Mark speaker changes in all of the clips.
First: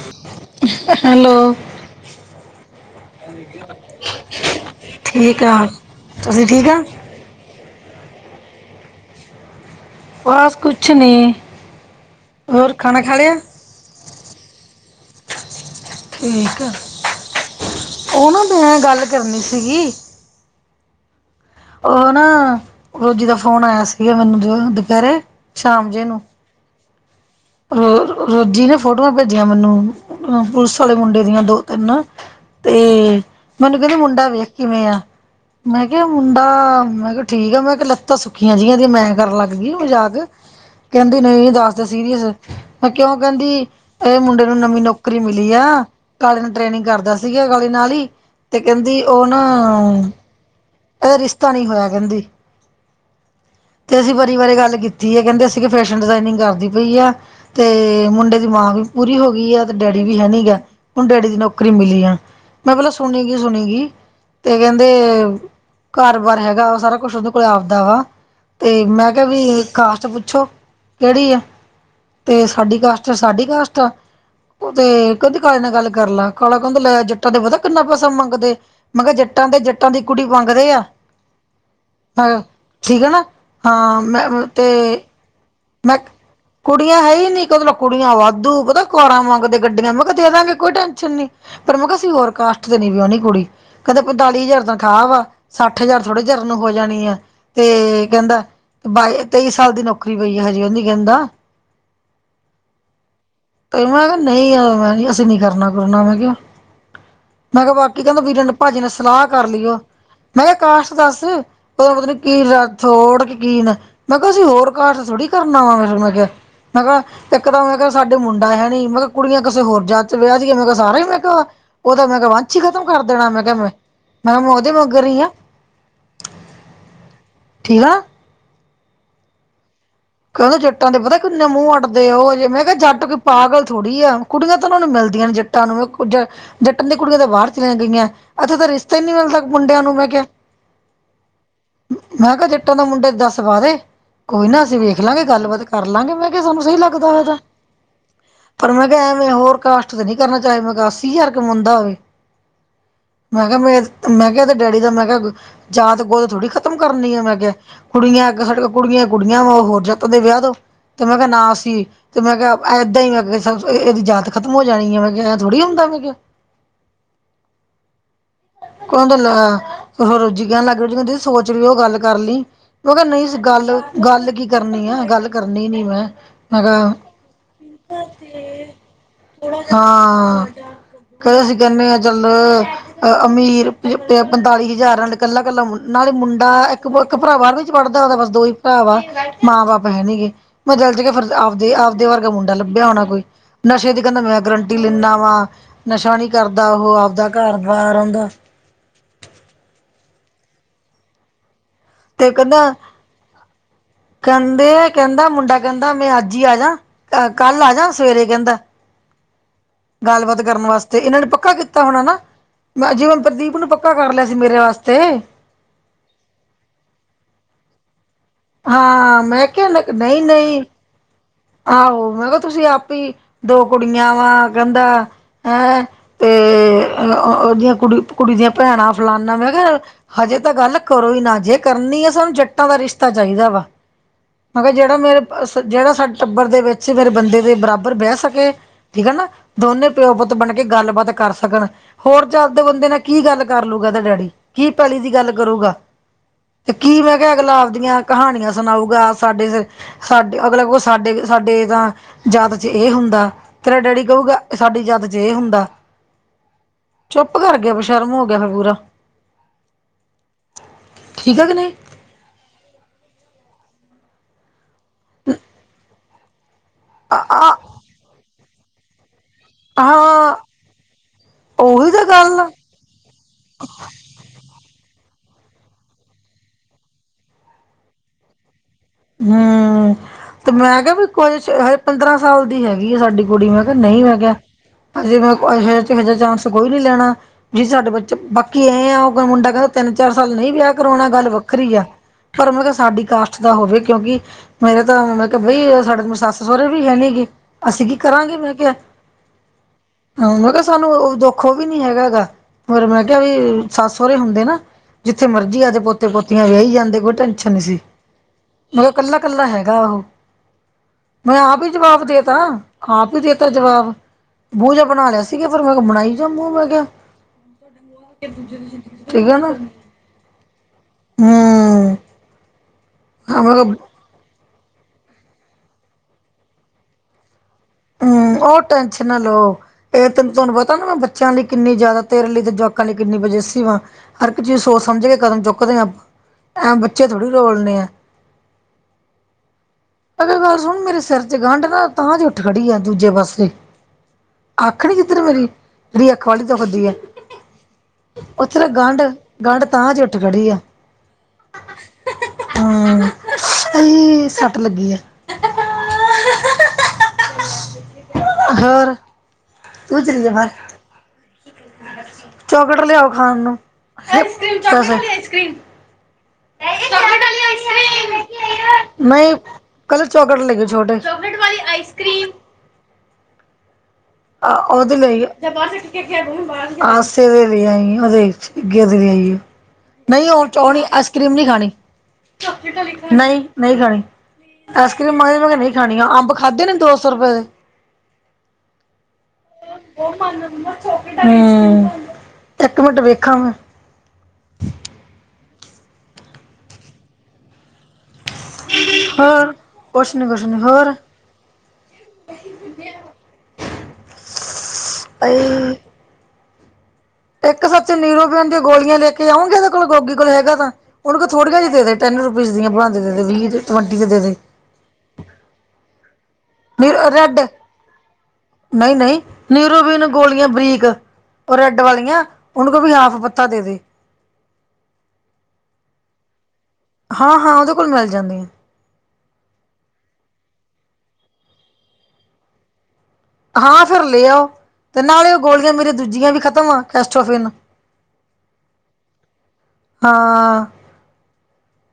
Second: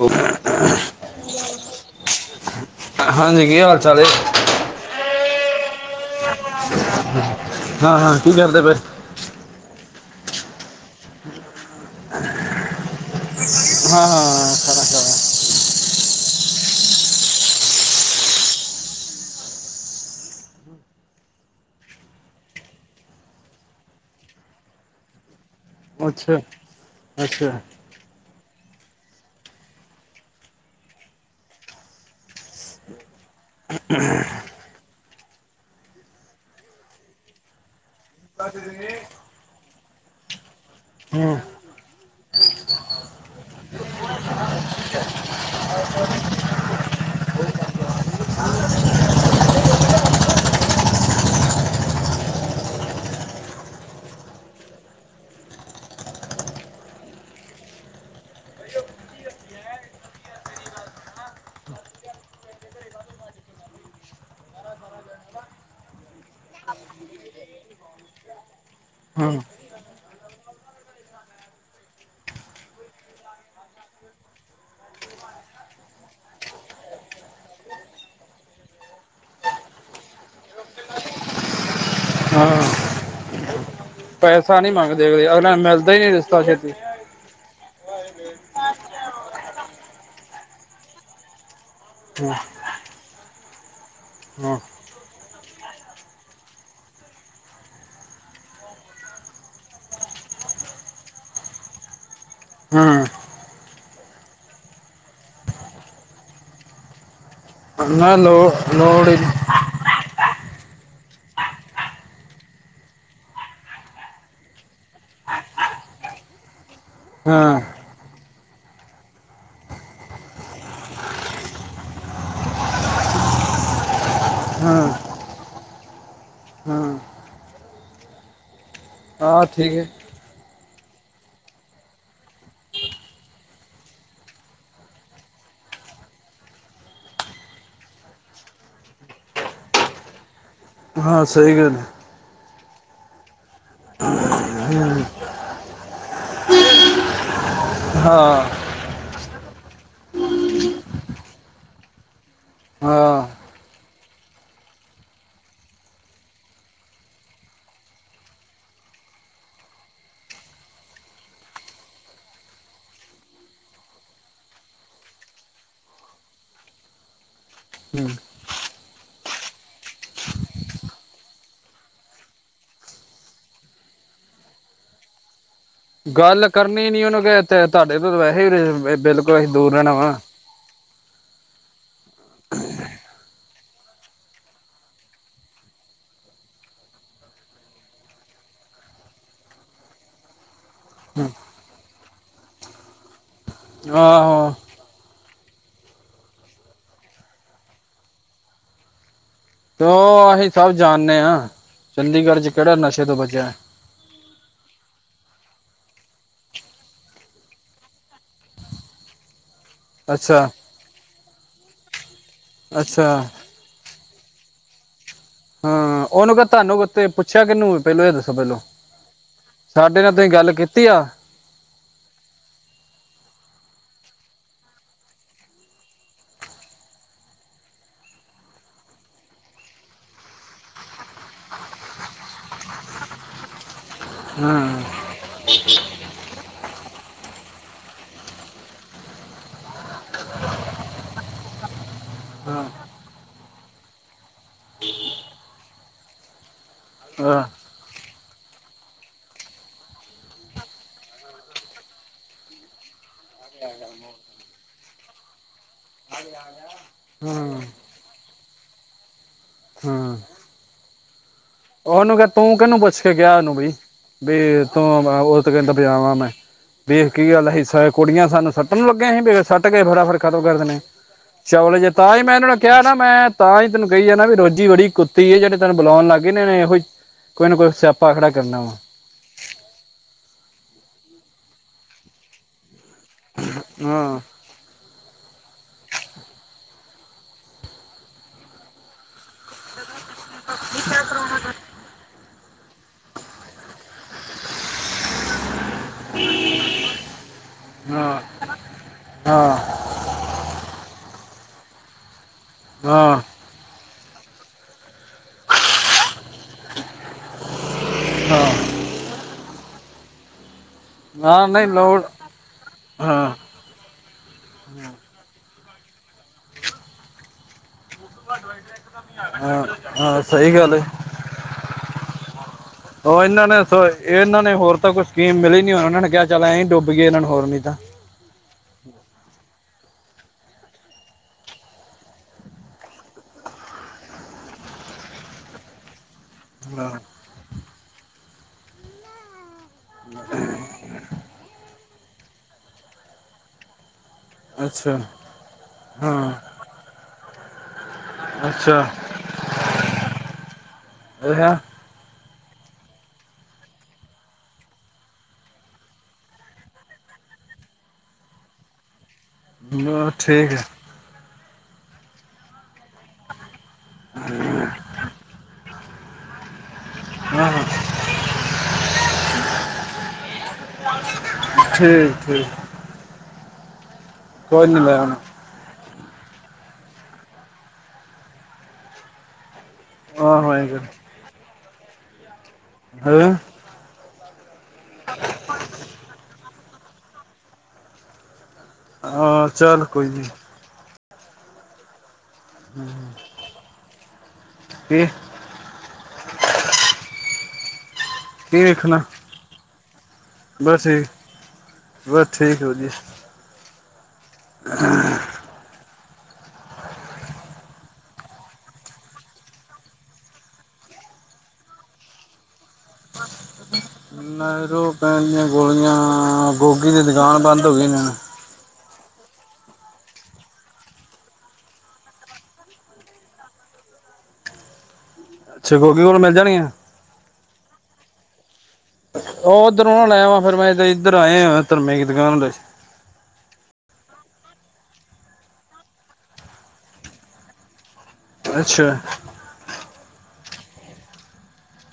Speaker 1: ਓੋ
Speaker 2: hello
Speaker 1: ਹਾਂਜੀ ਕੀ ਹਾਲ ਚਾਲ ਏ?
Speaker 2: ਠੀਕ ਆ ਤੁਸੀਂ ਠੀਕ ਆ
Speaker 1: ਹਾਂ ਹਾਂ ਕੀ ਕਰਦੇ ਪਏ
Speaker 2: ਬਸ ਕੁਛ ਨੀ ਹੋਰ ਖਾਣਾ ਖਾ ਲਿਆ
Speaker 1: ਹਾਂ ਹਾਂ ਖਾਣਾ ਖਾਇਆ
Speaker 2: ਠੀਕ ਆ ਉਹ ਨਾ ਤ ਗੱਲ ਕਰਨੀ ਸੀਗੀ ਉਹ ਨਾ ਰੋਜ਼ੀ ਦਾ ਫੋਨ ਆਇਆ ਸੀਗਾ ਮੈਨੂੰ ਜੋ ਦੁਪਹਿਰੇ
Speaker 1: ਅੱਛਾ ਅੱਛਾ
Speaker 2: ਰੋ ਰੋਜ਼ਜੀ ਨੇ ਫੋਟੋਆਂ ਭੇਜੀਆਂ ਮੈਨੂੰ, ਪੁਲਿਸ ਵਾਲੇ ਮੁੰਡੇ ਦੀਆਂ ਦੋ- ਤਿੰਨ ਤੇ ਮੈਨੂੰ ਕਹਿੰਦੀ ਮੁੰਡਾ ਵੇਖ ਕਿਵੇਂ ਆ, ਮੈਂ ਕਿਹਾ ਮੁੰਡਾ, ਮੈਂ ਕਿਹਾ ਠੀਕ ਆ ਮੈਂ ਕਿਹਾ ਲੱ ਤਾਂ ਸੁੱਖੀਆਂ ਜਿਹੀਆਂ ਦੀਆਂ ਮੈਂ ਕਰਨ ਲੱਗ ਗਈ ਉਹ ਮਜਾਕ, ਕਹਿੰਦੀ
Speaker 1: ਹੂੰ
Speaker 2: ਨਹੀਂ ਦੱਸਦੇ ਸੀਰੀਅਸ ਮੈਂ ਕਿਉਂ ਕਹਿੰਦੀ ਇਹ ਮੁੰਡੇ ਨੂੰ ਨਵੀਂ ਨੌਕਰੀ ਮਿਲੀ ਆ, ਕਾਲੇ ਨੂੰ ਟ੍ਰੇਨਿੰਗ ਕਰਦਾ ਸੀਗਾ ਕਾਲੇ ਨਾਲ ਹੀ ਤੇ ਕਹਿੰਦੀ ਉਹ ਨਾ ਇਹ ਰਿਸ਼ਤਾ ਨਹੀਂ ਹੋਇਆ ਕਹਿੰਦੀ ਤੇ ਅਸੀਂ ਬਾਰੀ ਵਾਰੀ ਗੱਲ ਕੀਤੀ ਹੈ ਕਹਿੰਦੇ ਅਸੀਂ ਕਿ ਫੈਸ਼ਨ ਡਿਜ਼ਾਇਨਿੰਗ ਕਰਦੀ ਪਈ ਆ ਤੇ ਮੁੰਡੇ ਦੀ ਮਾਂ ਵੀ ਪੂਰੀ ਹੋ ਗਈ ਆ ਤੇ ਡੈਡੀ ਵੀ ਹੈਨੀ ਗਾ ਉਹਨੂੰ ਡੈਡੀ ਦੀ ਨੌਕਰੀ ਮਿਲੀ ਆ, ਮੈਂ ਪਹਿਲੇ ਸੁਣੀ ਗਈ- ਸੁਣੀ ਗਈ, ਤੇ ਕਹਿੰਦੇ ਘਰ ਬਾਰ ਹੈਗਾ, ਸਾਰਾ ਕੁਛ ਉਹਦੇ ਕੋਲ ਆਪਦਾ ਵਾ ਤੇ ਮੈਂ ਕਿਹਾ
Speaker 1: ਹੂੰ
Speaker 2: ਵੀ, ਕਾਸਟ ਪੁੱਛੋ, ਕਿਹੜੀ ਆ ਤੇ ਸਾਡੀ ਕਾਸਟ, ਸਾਡੀ ਕਾਸਟ ਆ ਤੇ ਕਹਿੰਦੇ ਕਾਲੇ ਨੇ ਗੱਲ ਕਰ ਲੈ, ਕਾਲਾ ਕਹਿੰਦਾ, ਲੈ ਜੱਟਾਂ ਤੇ ਪਤਾ ਕਿੰਨਾ ਪੈਸਾ ਮੰਗਦੇ ਮੈਂ ਕਿਹਾ ਜੱਟਾਂ ਤੇ ਜੱਟਾਂ ਦੀ ਕੁੜੀ ਮੰਗਦੇ ਆ, ਹ
Speaker 1: ਹਾਂ
Speaker 2: ਠੀਕ ਹੈ ਨਾ ਹਾਂ, ਮੈਂ ਤੇ
Speaker 1: ਫਿਰ ਅਗਲਾ ਮਿਲ
Speaker 2: ਮੈਂ, ਕੁੜੀ ਹੈ ਹੀ ਨੀ, ਕਹਿੰਦੇ ਕੁੜੀਆਂ ਵਾਧੂ, ਪਤਾ ਕਾਰਾਂ ਮੰਗਦੇ ਗੱਡੀਆਂ, ਮੈਂ ਕਿਹਾ ਦੇ ਦਵਾਂਗੇ, ਕੋਈ ਟੈਨਸ਼ਨ ਨੀ ਪਰ ਮੈਂ ਕਿਹਾ ਅਸੀਂ ਹੋਰ
Speaker 1: ਹੂੰ
Speaker 2: ਕਾਸਟ ਤੇ ਨੀ ਵਿਆਉਣੀ ਕੁੜੀ ਕਹਿੰਦੇ ਪੰਤਾਲੀ
Speaker 1: ਹੂੰ
Speaker 2: ਹਜ਼ਾਰ ਤਨਖਾਹ ਵਾ, ਸੱਠ ਹਜ਼ਾਰ ਥੋੜੇ ਚਿਰ ਨੂੰ ਹੋ ਜਾਣੀ ਆ, ਤੇ ਕਹਿੰਦਾ ਬਾਈ ਤੇਈ ਸਾਲ ਦੀ ਨੌਕਰੀ ਪਈ ਹੈ, ਹਜੇ ਉਹਦੀ ਕਹਿੰਦਾ
Speaker 1: ਹੂੰ
Speaker 2: ਮੈਂ ਕਿਆ ਨਈ ਯਰ ਐ ਅਸੀਂ ਨੀ ਕਰਨਾ ਕੁਰਨਾ ਮੈਂ ਕਿਆ। ਮੈਂ ਕਿਆ ਬਾਕੀ
Speaker 1: ਨਾ
Speaker 2: ਕੈਂਦਾ
Speaker 1: ਲੋ
Speaker 2: ਵੀਰ ਭਾਜੀ ਨਾਲ
Speaker 1: ਲੋੜ ਹੀ
Speaker 2: ਸਲਾਹ
Speaker 1: ਨਹੀਂ
Speaker 2: ਕਰ ਲੀਓਂ, ਮੈਂ ਕਿਆ ਕਾਸਟ ਦੱਸ। ਪਤਾ ਨ ਕੀ ਰਾਥੋੜ ਕੇ ਕੀ ਨਾ ਮੈਂ ਕਿਹਾ, ਅਸੀਂ ਹੋਰ ਕਾਸਟ ਥੋੜੀ ਕਰਨਾ ਵਾ ਮੇ ਮੈਂ ਕਿਹਾ। ਹੈਗਾ
Speaker 1: ਹਾਂ
Speaker 2: ਇੱਕਦਮ ਮ ਹੈਗਾ ਸਾਡੇ ਕਹਿੰਦੇ ਮੁੰਡਾ ਹੈ ਨੀ, ਮੈਂ ਕਿਹਾ ਕੁੜੀਆਂ ਕਿਸੇ ਹੋਰ ਜਾਤ 'ਚ ਵਿਆਹ ਦੇਈਆਂ, ਮੈਂ ਕਿਹਾ ਸਾਰਾ ਹੀ ਮੈਂ ਕਿਹਾ ਉਹਦਾ ਮੈਂ ਕਿਹਾ ਵੰਸ ਹੀ ਖਤਮ ਕਰ ਦੇਣਾ ਮੈਂ ਕਿਹਾ ਮੈਂ, ਉਹਦੇ ਮਗਰ ਹੀ ਹਾਂ
Speaker 1: ਹਮ ਹਾਂ ਠੀਕ ਏ
Speaker 2: ਕਹਿੰਦੇ ਜੱਟਾਂ ਦੇ ਪਤਾ ਕਿੰਨੇ ਮੂੰਹ ਅੱਡਦੇ ਉਹਜੇ, ਮੈਂ ਕਿਹਾ ਜੱਟ ਕੋਈ ਪਾਗਲ ਥੋੜ੍ਹੀ ਆ, ਕੁੜੀਆਂ ਤਾਂ ਉਹਨਾ ਨੂੰ ਮਿਲਦੀਆਂ ਨੇ ਜੱਟਾਂ ਤੁਹਾਨੂੰ ਮੈਂ ਕੁੱਝ ਜੱਟਾਂ ਦੀਆਂ ਕੁੜੀਆਂ ਤਾਂ ਬਾਹਰ ਚੱਲੀਆਂ ਗਈਆਂ, ਇੱਥੇ ਤਾਂ ਰਿਸ਼ਤਾ ਹੀ ਨਹੀਂ ਮਿਲਦਾ ਮੁੰਡਿਆਂ ਨੂੰ ਮੈਂ ਕਿਹਾ
Speaker 1: ਹਾਂ ਸਹੀ ਗੱਲ ਹੈ
Speaker 2: ਮੈਂ ਕਿਹਾ ਜੱਟਾ ਦਾ ਮੁੰਡੇ ਦੱਸ ਪਾ ਦੇ, ਕੋਈ ਨਾ ਅਸੀਂ ਵੇਖ ਦੇਖ ਲਵਾਂਗੇ ਗੱਲਬਾਤ ਕਰ ਲਵਾਂਗੇ ਮੈਂ ਕਿਹਾ ਸਾਨੂੰ ਸਹੀ ਲੱਗਦਾ ਹੋਇਆ ਤਾਂ
Speaker 1: ਹਾਂ
Speaker 2: ਪਰ ਮੈਂ ਕਿਹਾ, ਐਵੇਂ ਹੋਰ ਕਾਸਟ ਤਾਂ ਨਹੀਂ ਕਰਨਾ, ਚਾਹੇ ਮੈਂ ਕਿਹਾ ਅੱਸੀ ਹਜ਼ਾਰ ਕਮਉਦਾ ਹੋਵੇ
Speaker 1: ਹਾਂ
Speaker 2: ਮੈਂ ਕਿਹਾ ਮੈਂ ਮੈਂ ਕਿਹਾ ਇਹਦੇ ਡੈਡੀ ਦਾ ਮੈਂ ਕਿਹਾ ਜਾਤ ਗੋਦ ਥੋੜੀ ਖਤਮ ਕਰਨੀ ਆ ਮੈਂ ਕਿਆ, ਕੁੜੀਆਂ ਸਾਡੇ ਕੋਲ ਕੁੜੀਆਂ ਕੁੜੀਆਂ ਵਾ ਹੋਰ ਜਾ ਤ ਦੇ ਵਿਆਹ, ਦੋ ਤੇ ਮੈਂ ਕਿਹਾ ਨਾ ਅਸੀਂ ਤੇ ਮੈਂ ਕਿਹਾ ਏਦਾਂ ਹੀ, ਮੈਂ ਕਿਹਾ ਇਹਦੀ ਜਾਤ ਖਤਮ ਹੋ ਜਾਣੀ ਹੈ। ਮੈਂ ਕਿਹਾ ਥੋੜ੍ਹੀ ਹੁੰਦਾ ਮੈਂ ਕਿਹਾ।
Speaker 1: ਹੂੰ
Speaker 2: ਕੈਂਦੇ ਲੈ, ਮਹਾਂ ਰੋਜ਼ੀ ਕਹਿਣ ਲੱਗ ਰਈ ਕੈਂਦੀ ਸੋਚ ਲਿਓ ਗੱਲ ਕਰ ਲੀ। ਓ ਕਿਆ ਨਈ ਸੀ ਗੱਲ, ਗੱਲ ਕੀ ਕਰਨੀ ਆ ਗੱਲ ਕਰਨੀ ਨੀ ਮੈਂ,
Speaker 1: ਗੱਲ
Speaker 2: ਮੈਂ ਕਾ,
Speaker 1: ਕਰਨੀ ਨੀ ਉਹਨੂੰ ਕਿ ਤੁਹਾਡੇ ਤੋਂ ਵੈਸੇ ਵੀ ਬਿਲਕੁਲ ਅਸੀਂ ਦੂਰ ਰਹਿਣਾ ਵਾ
Speaker 2: ਹਾਂ ਕੈਂਦੇ ਅਸੀਂ ਕਹਿੰਨੇ ਆਂ ਚੱਲ ਅਮੀਰ ਪੰਤਾਲੀ ਹਜ਼ਾਰ ਨਾਲ ਕੱਲਾ-ਕੱਲਾ ਨਾਲੇ ਮੁੰਡਾ ਇੱਕ ਇੱਕ ਭਰਾ ਬਾਰਵੀਂ ਚ ਪੜ੍ਹਦਾ ਓਦੇ ਬਸ ਦੋ ਹੀ ਭਰਾ ਵਾ, ਮਾਂ-ਬਾਪ ਹੈਨੀਂ ਗੇ। ਮੈਂ ਦਿਲ ਚ ਕੇ ਫਿਰ ਆਪਦੇ, ਆਪਦੇ ਵਰਗਾ ਮੁੰਡਾ ਲੱਭਿਆ ਹੋਣਾ ਕੋਈ ਨਸ਼ੇ ਦੀ ਕੈਂਦਾ ਮੈਂ
Speaker 1: ਆਹੋ
Speaker 2: ਗਰੰਟੀ ਲਿੰਨਾ ਵਾ, ਨਸ਼ਾ ਨੀ ਕਰਦਾ ਓਹ ਆਪਦਾ ਘਰ ਬਾਰ ਓਦਾ।
Speaker 1: ਓ ਅਸੀਂ ਸਭ ਜਾਨਨੇ ਆਂ,
Speaker 2: ਤੇ
Speaker 1: ਚੰਡੀਗੜ੍ਹ ਚ
Speaker 2: ਕਹਿੰਦਾ
Speaker 1: ਕੇੜਾ ਨਸ਼ੇ ਤੋਂ ਬਚਿਆ।
Speaker 2: ਕਹਿੰਦੇ ਕਹਿੰਦਾ ਮੁੰਡਾ ਕਹਿੰਦਾ, ਮੈਂ ਅੱਜ ਹੀ ਆਜਾ ਅ ਕੱਲ ਆਜਾ ਸਵੇਰੇ ਕਹਿੰਦਾ। ਗੱਲਬਾਤ
Speaker 1: ਅੱਛਾ
Speaker 2: ਕਰਨ ਵਾਸਤੇ, ਇਹਨਾਂ ਨੇ ਪੱਕਾ ਕੀਤਾ ਹੋਣਾ ਨਾਂ
Speaker 1: ਅੱਛਾ
Speaker 2: ਜਿਵੇਂ ਪ੍ਰਦੀਪ ਨੂੰ ਪੱਕਾ ਪੱਕਾ ਕਰ ਲਿਆ ਸੀ ਮੇਰੇ ਵਾਸਤੇ
Speaker 1: ਹਾਂ ਉਹ ਨੂੰ ਗ ਤੁਹਾਨੂੰ ਉਥੇ ਪੁੱਛਣ ਪੁਛਿਆ ਕਿਨੂੰ ਪਹਿਲੋਂ ਏਹ ਦੱਸੋ ਮੈਨੂੰ,
Speaker 2: ਹਾਂ ਮੈਂ ਕਿਹਾ
Speaker 1: ਸਾਡੇ ਨਾਲ
Speaker 2: ਨਹੀਂ
Speaker 1: ਤੁਸੀਂ ਗੱਲ
Speaker 2: ਨਹੀਂ
Speaker 1: ਕੀਤੀ ਆ।
Speaker 2: ਆਹੋ ਮੈਂ ਕਿਹਾ ਤੁਸੀਂ ਆਪ ਹੀ ਦੋ ਕੁੜੀਆਂ ਵਾ ਕਹਿੰਦਾ ਹੈਂ ਤੇ ਉਹਦੀਆਂ ਕੁੜੀ ਕੁੜੀ ਦੀਆਂ ਭੈਣਾਂ ਫਲਾਨਾ ਮੈਂ ਕਿਹਾ ਹਜੇ ਤਾਂ ਗੱਲ ਕਰੋ ਈ ਨਾ ਜੇ ਕਰਨੀ ਆ ਸਾਨੂੰ ਜੱਟਾਂ ਦਾ ਰਿਸ਼ਤਾ ਚਾਈਦਾ ਵਾ। ਮੈਂ
Speaker 1: ਹਾਂ
Speaker 2: ਕਿਆ ਜੇੜਾ ਮੇਰੇ ਜੇੜਾ ਸਾਡੇ ਟੱਬਰ ਦੇ ਵਿੱਚ ਮੇਰੇ ਬੰਦੇ ਦੇ ਬਰਾਬਰ ਬੈ ਸਕੇ। ਠੀਕ ਹੈ ਨਾ ਦੋਨੇ ਪਿਓ-ਪੁੱਤ ਬਣ ਕੇ ਗੱਲਬਾਤ ਕਰ ਸਕਣ। ਹੋਰ ਚੱਜ ਦੇ
Speaker 1: ਹਾਂ
Speaker 2: ਬੰਦੇ ਨਾ ਕੀ ਗੱਲ ਕਰ ਲੂਗਾ? ਏਦਾ ਡੈਡੀ ਕੀ ਪੈਲੀ ਦੀ ਗੱਲ ਕਰੂਗਾ! ਤੇ ਕੀ ਮੈਂ ਕਿਆ
Speaker 1: ਹਾਂ
Speaker 2: ਅਗਲਾ ਆਪ ਦੀਆਂ ਕਹਾਣੀਆਂ ਸੁਨਾਊਗਾ ਸਾਡੇ-ਸਾਡੇ ਅਗਲਾ ਕੁਛ ਸਾਡੇ-ਸਾਡੇ ਤਾਂ ਜਾਤ ਚ' ਇਹ ਹੁੰਦਾ। ਤੇਰਾ ਡੈਡੀ ਕਉਗਾ ਸਾਡੀ ਜਾਤ ਚ ਏ ਹੁੰਦਾ।
Speaker 1: [unintelligible]
Speaker 2: ਚੁੱਪ ਕਰ ਗੇਆ ਬਸ਼ਰਮ ਹੋ ਗੇਆ ਫੇਰ ਪੂਰਾ
Speaker 1: ਹੂੰ
Speaker 2: ਠੀਕ ਆ ਕਿ ਨਈ।
Speaker 1: ਉਹਨੂੰ ਕਹਿ, ਤੂੰ ਕਿਹਨੂੰ ਪੁੱਛ ਕੇ ਗਿਆ ਉਹਨੂੰ ਬਈ। [unintelligible] ਕੁੜੀਆਂ ਸਾਨੂੰ ਸੁੱਟਣ ਜੋਗੇ ਜੀ ਬਈ ਸੁਟ ਕੇ ਫਿਰ ਫਟਾ ਫਟ
Speaker 2: ਹਾਂ
Speaker 1: ਖਤਮ ਕਰਦੇ ਨੇ, ਚਵਲ ਜੇ
Speaker 2: ਉਹੀ
Speaker 1: ਤਾਂ ਹੀ ਮੈਂ
Speaker 2: ਗੱਲ ਆ
Speaker 1: ਇਹਨਾਂ। ਕਿਹਾ ਨਾ ਮੈਂ ਤਾਂ ਹੀ ਤੈਨੂੰ ਕਹੀ ਹੈ ਨਾ ਵੀ ਰੋਜ਼ੀ ਬੜੀ ਕੁੱਤੀ ਹੈ ਜਿਹੜੇ ਤੈਨੂੰ ਬੁਲਾਉਣ ਲੱਗ ਗਈ ਨੀ ਇਹੋ ਹੀ। ਕੋਈ ਨਾ ਕੋਈ ਸਿਆਪਾ ਖੜਾ ਕਰਨਾ ਵਾ।
Speaker 2: ਹਮ, ਤੇ ਮੈਂ ਕਿਹਾ ਵੀ ਕੋਈ ਜੇ। ਪੰਦਰਾਂ ਸਾਲ ਦੀ ਹੈਗੀ ਆ ਸਾਡੀ ਕੁੜੀ ਮੈਂ ਕਿਹਾ ਨਹੀਂ ਮੈਂ
Speaker 1: ਹਾਂ
Speaker 2: ਕਿਹਾ ਹਜੇ ਮੈਂ ਹਾ ਚਾਂਸ ਕੋਈ ਨੀ ਲੈਣਾ ਜੀ ਸਾਡੇ ਬੱਚੇ ਬਾਕੀ ਐਏ ਆ ਓ ਮੁੰਡਾ ਕੈਂਦਾ ਤਿੰਨ ਚਾਰ ਸਾਲ ਨਈ ਵਿਆਹ ਕਰਾਓਣਾ ਗੱਲ ਵੱਖਰੀ ਐ, ਪਰ ਮੈਂ ਕਿਆ ਸਾਡੀ ਕਾਸਟ ਦਾ ਹੋਵੇ। ਕਿਉਂਕਿ ਮੇਰੇ ਤਾਂ ਮਤ ਬਈ ਸਾਡੇ ਸੱਸ-ਸਹਰੇ ਵੀ ਹੈ ਨਹੀਂ ਹੈਨੀ ਗਏ। ਅਸੀਂ ਕੀ
Speaker 1: ਹਾਂ
Speaker 2: ਕਰਾਂਗੇ ਮੈਂ ਕਿਹਾ,
Speaker 1: ਹਾਂ
Speaker 2: ਹਾ, ਮੈਂ ਕਿਹਾ ਸਾਨੂੰ ਉਦੋ ਖੋ ਵੀ ਨੀ ਹੈਗਾ ਹੈਗਾ ਹੋਰ ਮੈਂ ਕਿਹਾ
Speaker 1: ਹਾਂ
Speaker 2: ਵੀ ਸੱਸ-ਸਹਰੇ ਹੁੰਦੇ ਨਾ। ਜਿੱਥੇ ਮਰਜੀ ਆਦੇ ਪੋਤੇ-ਪੋਤੀਆਂ ਵਿਆਈ ਜਾਂਦੇ ਕੋਈ ਟੈਨਸ਼ਨ ਨੀ ਸੀ।
Speaker 1: ਹਾਂ।
Speaker 2: ਮਤਬ ਕੱਲਾ-ਕੱਲਾ ਹੈਗਾ ਉਹ। ਮੈਂ
Speaker 1: ਹਾਂ
Speaker 2: ਆਪ
Speaker 1: ਨਹੀਂ
Speaker 2: ਈ
Speaker 1: ਲੋੜ
Speaker 2: ਜਵਾਬ ਦੇਤਾ, ਹਾਪ ਈ
Speaker 1: ਹਾਂ
Speaker 2: ਦੇਤਾ ਜਵਾਬ। ਮੂੰਹ ਜਾ ਬਣਾ ਲਿਆ ਸੀਗਾ, ਫੇਰ ਮੈਂ ਬਣਾਈ ਜਾ ਮੂੰਹ ਮੈਂ ਕਿਆ। ਠੀਕ ਹੈ ਨਾ।
Speaker 1: ਹਾਂ ਹਾਂ ਸਹੀ ਗੱਲ ਹੈ
Speaker 2: ਹੂੰ
Speaker 1: ਉਹ
Speaker 2: ਹਾਂ
Speaker 1: ਇਹਨਾਂ ਨੇ
Speaker 2: ਮੈਂ ਕਿਹਾ
Speaker 1: ਸ ਇਹਨਾਂ ਨੇ ਹੋਰ ਤਾਂ ਕੋਈ ਸਕੀਮ ਮਿਲੀ ਨੀ ਹੋਣ ਉਹਨਾਂ ਨੇ ਕਿਹਾ ਚੱਲ ਐ ਡੋਬੀਏ ਇਹਨਾਂ ਨੂੰ ਹੋਰ ਨੀ ਤਾਂ।
Speaker 2: ਹਮ, ਉਹ ਟੈਨਸ਼ਨ ਨਾ ਲਓ। ਇਹ ਤੈਨੂੰ, ਤੁਹਾਨੂੰ ਪਤਾ ਨਾ ਮੈਂ ਬੱਚਿਆਂ ਲਈ ਕਿੰਨੀ ਜ਼ਿਆਦਾ ਤੇਰੇ ਲਈ ਤੇ ਜਵਾਕਾਂ ਲਈ ਕਿੰਨੀ ਪੌਸੇਸਿਵ ਆਂ। ਹਰ ਇੱਕ ਚੀਜ਼ ਸੋਚ ਸਮਝ ਕੇ ਕਦਮ ਚੁੱਕਦੇ ਹਾਂ, ਐਂ
Speaker 1: ਹਾਂ
Speaker 2: ਬੱਚੇ ਥੋੜ੍ਹੀ ਰੋਲਣੇ ਆ। ਅਗਰ ਗੱਲ ਸੁਣ ਮੇਰੇ ਸਿਰ 'ਚ ਗੰਢ ਨਾ ਤਾਂ 'ਚ ਉੱਠ ਖੜੀ ਆ ਦੂਜੇ ਪਾਸੇ।
Speaker 1: ਅੱਛਾ ਹਾਂ
Speaker 2: [unintelligible] ਉਹ
Speaker 1: ਅੱਛਾ
Speaker 2: ਗੰਢ, ਗੰਢ ਤਾਂ 'ਚ ਉਠ ਖੜੀ ਹੈ
Speaker 1: ਰਿਹਾ
Speaker 2: ਹਮ ਹਮ। ਭੁੱਖ ਲੱਗੀ ਆ, ਹੋਰ।
Speaker 1: ਹਮ, ਠੀਕ ਹੈ।
Speaker 2: ਚੌਕਲਟ ਲਿਆਓ ਖਾਣ ਨੂੰ, ਆਈਸਕ੍ਰੀਮ ਚੌਕਲੇਟ ਵਾਲੀ ਆਈਸਕ੍ਰੀਮ।
Speaker 1: ਹਮ-ਹਮ।
Speaker 2: ਨਹੀਂ ਕੱਲੀ ਚੌਕਲੇਟ ਲੈਕੇ ਆ, ਛੋਟੇ ਚੌਕਲੇਟ ਵਾਲੀ ਆਈਸ
Speaker 1: ਠੀਕ
Speaker 2: ਕਰ੍ਰੀਮ।
Speaker 1: ਠੀਕ
Speaker 2: ਆ
Speaker 1: ਕੋਈ ਨੀ
Speaker 2: ਓਦੇ
Speaker 1: ਲੈ ਆਣਾ
Speaker 2: ਲਈ [unintelligible] ਨਈ ਉਹ
Speaker 1: ਆਹੋ ਐਂ
Speaker 2: ਚਾਉਣੀ
Speaker 1: ਕਰ
Speaker 2: ਆਈਸਕਰ੍ਰੀਮ ਨੀ ਖਾਣੀ ਚੋਕਲੇਟ ਵਾਲੀ
Speaker 1: ਹੈਂ
Speaker 2: ਨਈ ਨਈ ਖਾਣੀ। ਆਈਸਕ੍ਰੀਮ ਮੈਂ ਕਿਹਾ ਨਈ ਖਾਣੀਆਂ ਅੰਬ ਖਾਧੇ ਨੇ ਦੋ ਸੌ ਰੁਪਏ ਦੇ।
Speaker 1: ਹਾਂ ਅੱਛਾ।
Speaker 2: ਹੂੰ। ਇੱਕ ਮਿੰਟ ਵੇਖਾਂ ਮੈਂ
Speaker 1: [inaudible] ਕੀ। ਕੀ ਵੇਖਣਾ।
Speaker 2: ਹੋਰ ਕੁਛ ਨੀ ਕੁਛ ਨੀ
Speaker 1: ਬਸ
Speaker 2: ਹੋਰ।
Speaker 1: ਠੀਕ ਬਸ ਠੀਕ ਵਧੀਆ
Speaker 2: ਆਏ। ਇੱਕ ਸੱਚ ਨਿਊਰੋਬੇਨ ਦੀਆਂ ਗੋਲੀਆਂ ਲੈ ਕੇ ਆਉਂਗੇ। ਓਦੇ ਕੋਲੋ ਗੋਗੀ ਕੋਲ ਹੈਗਾ ਤਾਂ। ਓਨੂੰ ਕੈ ਥੋੜੀਆਂ ਜੀ ਦੇਦੇ ਟੈਨ ਰੁਪੀਜ਼ ਦੀਆ ਬਣਾਂਕੇ ਦੇਦੇ ਵੀਹ ਟਵੰਟੀ ਦੇ ਦੇ ਦੇ
Speaker 1: ਨੇਇਰੋਪੈਨ ਦੀਆਂ ਗੋਲੀਆਂ ਗੋਗੀ ਦੀ ਦੁਕਾਨ ਬੰਦ ਹੋਗੀ ਹੁਣ।
Speaker 2: ਨਹੀਂ-ਨਹੀਂ ਨਿਊਰੋਬੀਨ ਗੋਲੀਆਂ ਬਰੀਕ। ਓ ਰੈੱਡ ਵਾਲੀਆਂ ਉਨੂੰ ਕਿਹ ਵੀ ਹਾਫ ਪੱਤਾ ਦ-ਦੇ।
Speaker 1: ਅੱਛਾ, ਗੋਗੀ ਕੋਲੋ ਮਿਲ ਜਾਣਗੀਆਂ।
Speaker 2: ਹਾਂ-ਹਾਂ ਉਹਦੇ ਕੋਲ ਮਿਲ ਜਾਂਦੀਐ।
Speaker 1: ਓਧਰੋ ਨਾ ਲੈ ਆਵਾ ਫਿਰ ਮੈ ਐਧਰ ਆਏ ਆਂ ਧਰਮੇ ਦੀ ਦੁਕਾਨ ਤੇ।
Speaker 2: ਹਾਂ, ਫੇਰ ਲੇ ਆਓ ਤੇ ਨਾਲੇ ਓਗੋਲੀਆਂ ਮੇਰੀਆਂ ਦੂਜੀਆਂ ਵੀ ਖਤਮ ਆ ਕੈਸਟੋਫਿਨ।
Speaker 1: ਅੱਛਾ
Speaker 2: ਹਾਂ।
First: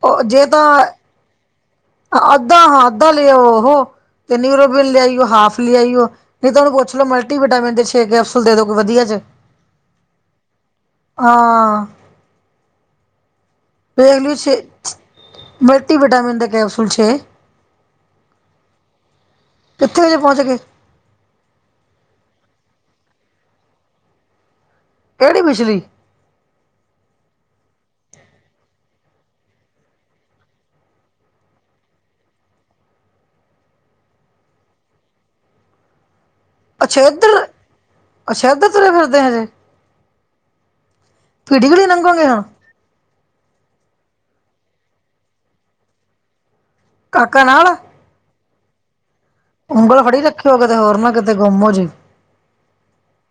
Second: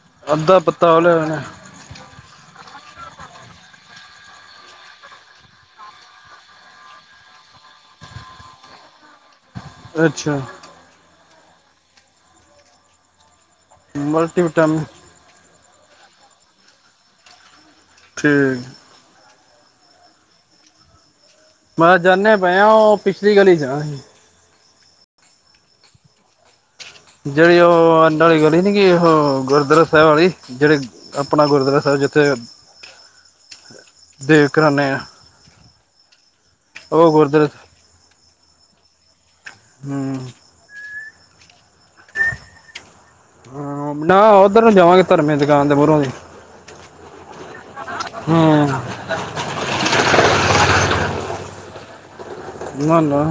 Speaker 2: ਉਹ ਜੇ
Speaker 1: ਅੱਧਾ
Speaker 2: ਤਾਂ
Speaker 1: ਪਤਾ ਉਹ ਲੈ ਆਣਾ।
Speaker 2: ਅੱਧਾ ਹਾਂ ਅੱਧਾ ਲੈ ਆਓ ਉਹ ਨਿਊਰੋਬੀਨ ਲੈ ਆਈਓ ਹਾਫ ਲੈ ਆਈਓ। ਨਈ ਤਾ ਓਨੂੰ ਪੁੱਛ ਲਓ। ਮਲਟੀਵਟਾਮਿਨ ਦੇ ਛੇ ਕੈਪਸੂਲ ਦੇਦੋ ਕੋਈ ਵਧੀਆ ਜੇ
Speaker 1: ਅੱਛਾ।
Speaker 2: ਹਾਂ। ਵੇਖਲੀ ਛੇ
Speaker 1: ਮਲਟੀਵਿਟਾਮਿਨ
Speaker 2: ਮਲਟੀਵਿਟਾਮਨ ਦੇ ਕੈਪਸੂਲ ਛੇ।
Speaker 1: ਠੀਕ।
Speaker 2: ਕਿੱਥੇ ਜੇ ਪਹੁੰਚ ਗੇ।
Speaker 1: ਬਸ ਜਾਨੇ ਪਏ ਆਂ ਓ ਪਿਛਲੀ ਗਲੀ ਚ ਆ ਅਸੀ।
Speaker 2: ਕੇੜੀ ਪਿਛਲੀ।
Speaker 1: ਜੇੜੀ ਓ ਐਡਂ ਆਲੀ ਗਲੀ ਨੀ ਗੀ। ਉਹ ਗੁਰਦੁਆਰਾ ਸਾਹਿਬ ਆਲੀ ਜੇੜੀ। ਆਪਣਾ ਗੁਰਦੁਆਰਾ ਸਾਹਿਬ ਜਿੱਥੇ।
Speaker 2: [unintelligible]
Speaker 1: ਦੇਗ ਕਰਾਨੇ ਆ।
Speaker 2: ਅੱਛਾ
Speaker 1: ਉਹ ਗੁਰਦੁਆਰਾ
Speaker 2: ਏਧਰ-ਅੱਛਾ ਏਧਰ ਤੁਰੇ ਫਿਰਦੇ ਹਜੇ।
Speaker 1: ਹੂੰ
Speaker 2: ਭੀੜੀ ਗਲੀ ਲਗੋਗੇ ਹੁਣ।
Speaker 1: ਹੂੰ, ਨਾ ਓਦਰ ਨੂੰ ਜਾਵਾਂਗੇ ਧਰਮੇ ਦੀ ਦੁਕਾਨ ਦੇ ਮੂਰੋਂ ਦੀ।
Speaker 2: ਕਾਕਾ ਨਾਲ ਐ
Speaker 1: ਹੂੰ।
Speaker 2: ਉਗਂਲ ਫੜੀ ਰੱਖਿਓ ਕਿਤੇ ਹੋਰ ਨਾ ਕਿਤੇ ਗੁੰਮ ਹੋਜੇ।
Speaker 1: ਨਾ-ਨਾ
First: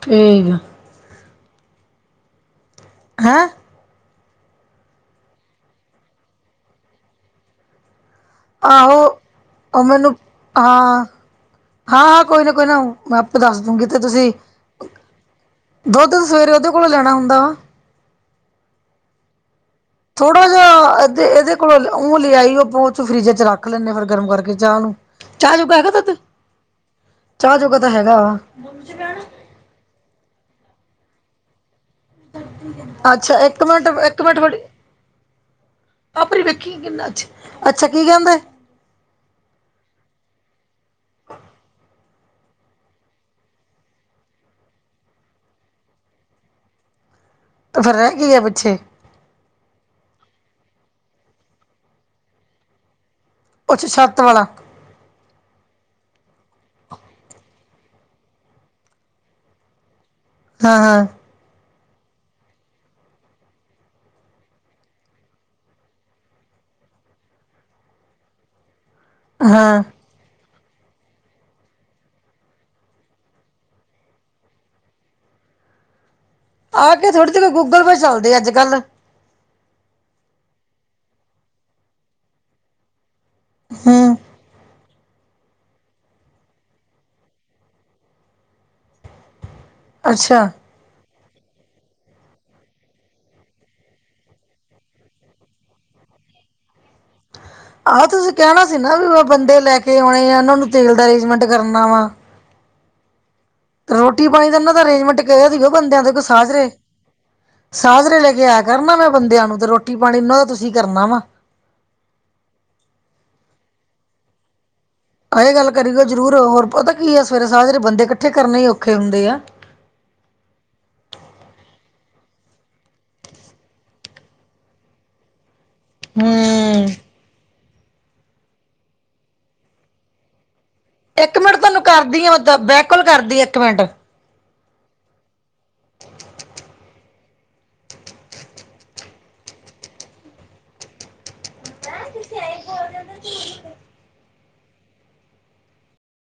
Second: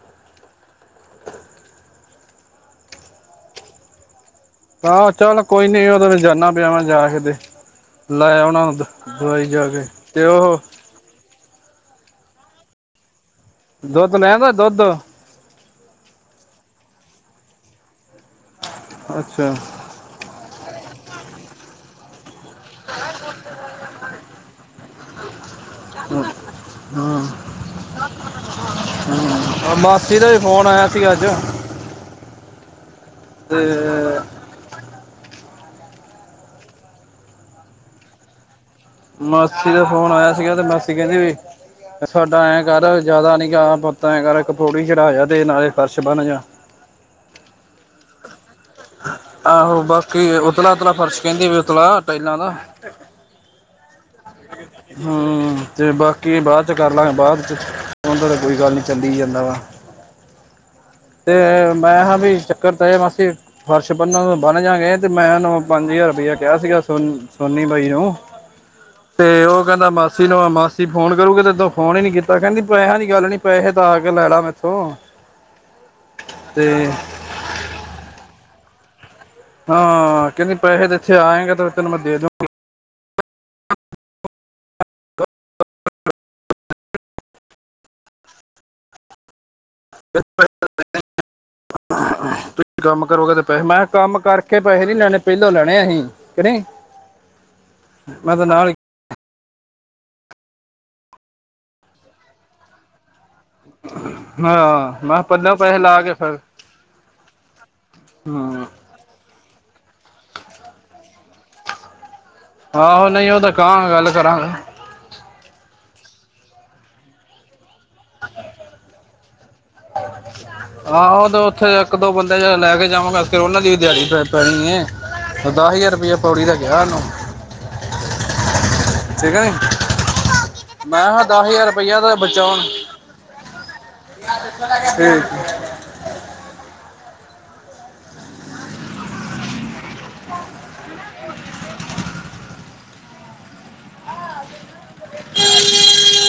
Speaker 2: ਠੀਕ ਆ। ਹੈਂ।
Speaker 1: ਆਹੋ, ਚੱਲ ਕੋਈ ਨੀ ਓ ਤੇ ਜਾਨਾ ਪਿਆ। ਮੈ ਜਾਕੇ ਤੇ ਲੈ ਆਉਨਾ ਉਦਰ
Speaker 2: ਆਹੋ
Speaker 1: ਦਵਾਈ ਜਾਕੇ
Speaker 2: ਉਹ ਮੈਨੂੰ
Speaker 1: ਤੇ ਉਹੋ
Speaker 2: ਹਾਂ, ਹਾਂ, ਹਾਂ ਕੋਈ ਨਾ-ਕੋਈ ਨਾ ਮੈ ਆਪੇ ਦੱਸਦੂਗੀ ਤੇ
Speaker 1: ਦੁੱਧ
Speaker 2: ਤੁਸੀ
Speaker 1: ਲੈ ਆਂਦਾ ਦੁੱਧ
Speaker 2: ਦੁੱਧ ਸਵੇਰੇ ਉਹਦੇ ਕੋਲੋ ਲੈਣਾ ਹੁੰਦਾ ਵਾ।
Speaker 1: ਅੱਛਾ।
Speaker 2: ਥੋੜਾ ਜਿਹਾ ਇਹਦੇ ਇਹਦੇ ਕੋਲ ਉਹ ਦੁਧ ਲੇ ਆਈ। ਆਪਾਂ ਫਰਿਜ 'ਚ ਰੱਖ ਲੈਦੇ ਫਿਰ ਗਰਮ ਕਰਕੇ ਚਾਹ ਨੂੰ। ਚਾਹ ਜੋਗਾ ਹੈਗਾ ਦੁਧ
Speaker 1: ਹਾਂ
Speaker 2: ਚਾਹ ਜੋੋਗਾ ਤਾਂ ਹੈਗਾ ਵਾ।
Speaker 1: ਕਿਦਾ ਫ਼ੋਨ ਆਇਆ ਸੀਗਾ ਅੱਜ।
Speaker 2: ਅੱਛਾ
Speaker 1: ਤੇ
Speaker 2: ਇੱਕ ਮਿੰਟ। ਮੈਂਟ ਡੇ ਆਪਣੀ ਵੇਖੀ ਕਿੰਨਾ ਅਛਾ- ਅਛਾ ਕੀ ਕਹਿੰਦਾ?
Speaker 1: ਮਾਸੀ ਦਾ ਫੋਨ ਆਇਆ ਸੀਗਾ। ਤੇ ਮਾਸੀ ਕਹਿਦੀ ਵੀ। ਸਾਡਾ ਐਕਰ ਜ਼ਿਆਦਾ ਨੀਗ ਪੁਤ ਐ ਕਰ। ਕੇ ਪੌੜੀ ਚੜਾ ਜਾ ਤੇ ਨਾਲੇ ਫਰਸ਼ ਬਣ ਆ।
Speaker 2: ਤੇ ਫਿਰ ਰੈ ਗੀ ਐ ਪਿੱਛੇ।
Speaker 1: ਆਹੋ ਬਾਕੀ ਉਤਲਾ- ਉਤਲਾ ਫਰਸ਼ ਕਹਿਦੀ ਵੀ। ਉਤਲਾ ਟਾਇਲਾਂ ਦਾ।
Speaker 2: ਪੱਤ ਸਤ।
Speaker 1: ਹਮ। [inaudible] ਹੂੰ ਤੇ ਬਾਕੀ ਬਾਅਦ 'ਚ ਕਰ ਲਾਂਗੇ ਬਾਅਦ 'ਚ। ਉਹਦਾ ਤੇ ਕੋਈ ਗੱਲ ਨੀ ਚੱਲ ਜਾਦਾ ਵਾ।
Speaker 2: ਹਾਂ।
Speaker 1: ਤੇ ਮੈ ਹਾਂ ਵੀ ਚੱਕਰ ਤਾਂ ਇਹ ਮਾਸੀ। ਫਰਸ਼ ਪੰੰਨਾਂ ਤੋਂ ਬਣ ਜਾਗੇ ਤੇ। ਮੈਂ ਉਹ ਪੰਜ ਹਜ਼ਾਰ ਰੁਪਇਆ ਕਿਹਾ ਸੀਗਾ ਸੋਨ ਸੋਨੀ ਬਾਈ ਨੂੰ।
Speaker 2: ਹ [inaudible]
Speaker 1: ਤੇ ਉਹ ਕਹਿਦਾ ਮਾਸੀ। ਚ ਮਾਸੀ ਫੋਨ ਕਰੂਗੇ ਤੇਦੋਂ ਫੋਨ ਹੀ ਨੀ ਕੀਤਾ ਕਹਿਦੀ। ਪੈਸਿਆਂ ਦੀ ਗੱਲ ਨੀ ਪੈਸੇ ਤਾਂ ਆ ਕੇ ਲੈਲਾ ਮੈਥੋ।
Speaker 2: ਆ ਕੇ ਥੋੜ੍ਹੀ ਜ ਗੂਗਲ ਪੇੲ ਚੱਲਦੇ ਆ ਅੱਜ - ਕੱਲ।
Speaker 1: ਹਾਂ ਕਹਿਦੀ ਪੈਸੇ ਤਾਂ। ਇਥੇ ਆਏਗਾ ਤਾਂ ਤੈਨ ਮੈਂ ਦੇਦੁ।
Speaker 2: ਹਮ।
Speaker 1: ।
Speaker 2: ਅੱਛਾ
Speaker 1: ਕੰਮ ਕਰੋਗੇ ਤੇ ਪੈਸੇ ਮੈਂ ਕਿਹਾ ਕੰਮ ਕਰਕੇ ਪੈਸੇ ਨੀ ਲੈਣੇ। ਪਹਿਲੋਂ ਲੈਣੇ ਅਸੀਂ ਕੀ ਨਹੀਂ।
Speaker 2: ਆਹੋ ਤੁਸੀਂ
Speaker 1: ਮੈਂ ਤਾਂ
Speaker 2: ਕਹਿਣਾ
Speaker 1: ਨਾਲ
Speaker 2: ਸੀ ਨਾ ਵੀ ਬੰਦੇ ਲੈ ਕੇ ਆਉਣੇ ਆ। ਉਹਨਾਂ ਨੂੰ ਤੇਲ ਦਾ ਅਰੇਂਜਮੈਂਟ ਕਰਨਾ ਵਾ। ਰੋਟੀ - ਪਾਣੀ ਦਾ ਇਹਨਾਂ ਦਾ
Speaker 1: ਹਾਂ
Speaker 2: ਅਰੇਂਜਮੈਂਟ
Speaker 1: ਮੈਂ
Speaker 2: ਕਿਹਾ
Speaker 1: ਪੱਲੋਂ
Speaker 2: ਸੀਗਾ
Speaker 1: ਪੈਸੇ ਲਾ
Speaker 2: ਬੰਦਿਆਂ ਦੇ
Speaker 1: ਕੇ
Speaker 2: ਕੋਈ
Speaker 1: ਫਿਰ
Speaker 2: ਸਾਜ ਰਹੇ। ਸਾਜਰੇ ਲੈ ਕੇ ਆਇਆ
Speaker 1: ਹੂੰ
Speaker 2: ਕਰਨਾ। ਮੈ ਬੰਦਿਆਂ ਨੂੰ ਤੇ ਰੋਟੀ ਪਾਣੀਨਾਂ ਦਾ ਤੁਸੀ ਕਰਨਾ ਵਾ।
Speaker 1: ਆਹੋ ਨਹੀ ਉਹ ਤਾਂ ਕਹਾਂਗਾ ਗੱਲ ਕਰਾਂਗੇ।
Speaker 2: ਆ ਇਹ ਗੱਲ ਕਰੀ ਗਾ ਜ਼ਰੂਰ ਹੋਰ ਪਤਾ ਕੀ ਆ। ਸਵੇਰੇ ਸਾਹ ਸਾਰੇ ਬੰਦੇ ਇਕੱਠੇ ਕਰਨੇ ਹੀ ਔਖੇ ਹੁੰਦੇ ਆ।
Speaker 1: ਹ। [unintelligible] ਆਹੋ। ਉਹ ਤੇ ਉਥੇ ਇਕ ਦੋ ਬੰਦੇ ਲੈ ਕੇ ਜਾਵਾਂਗੇ ਕਰ। ਉਹਨਾਂ ਦੀ ਵੀ ਦਿਹਾੜੀ ਪੈਣੀ। ਦਸ [unintelligible] ਹਜ਼ਾਰ। ਰੁਪਈਆ ਪੌੜੀ ਦਾ ਗਿਆ [unintelligible]
Speaker 2: ਹੂੰ
Speaker 1: ਉਹਨੂੰ ਠੀਕ ਹੈ। ਨੀ ਮੈ ਕਿਹਾ
Speaker 2: ਇੱਕ
Speaker 1: ਦਸ
Speaker 2: ਮਿੰਟ
Speaker 1: ਹਜ਼ਾਰ [unintelligible]
Speaker 2: ਤੁਹਾਨੂੰ
Speaker 1: ਰੁਪਈਆ ਦਾ
Speaker 2: ਕਰਦੀ ਆ
Speaker 1: ਬਚਾ।
Speaker 2: ਮੈਂ
Speaker 1: ਹੁਣ
Speaker 2: ਬੈਕ ਕਾਲ ਕਰਦੀ ਇਕ -ਮਿੰਟ।
Speaker 1: ਹਮ। [unintelligible]
Speaker 2: ਤੁਸੀ ਆਏ ਬੋਲ ਰੇਏ।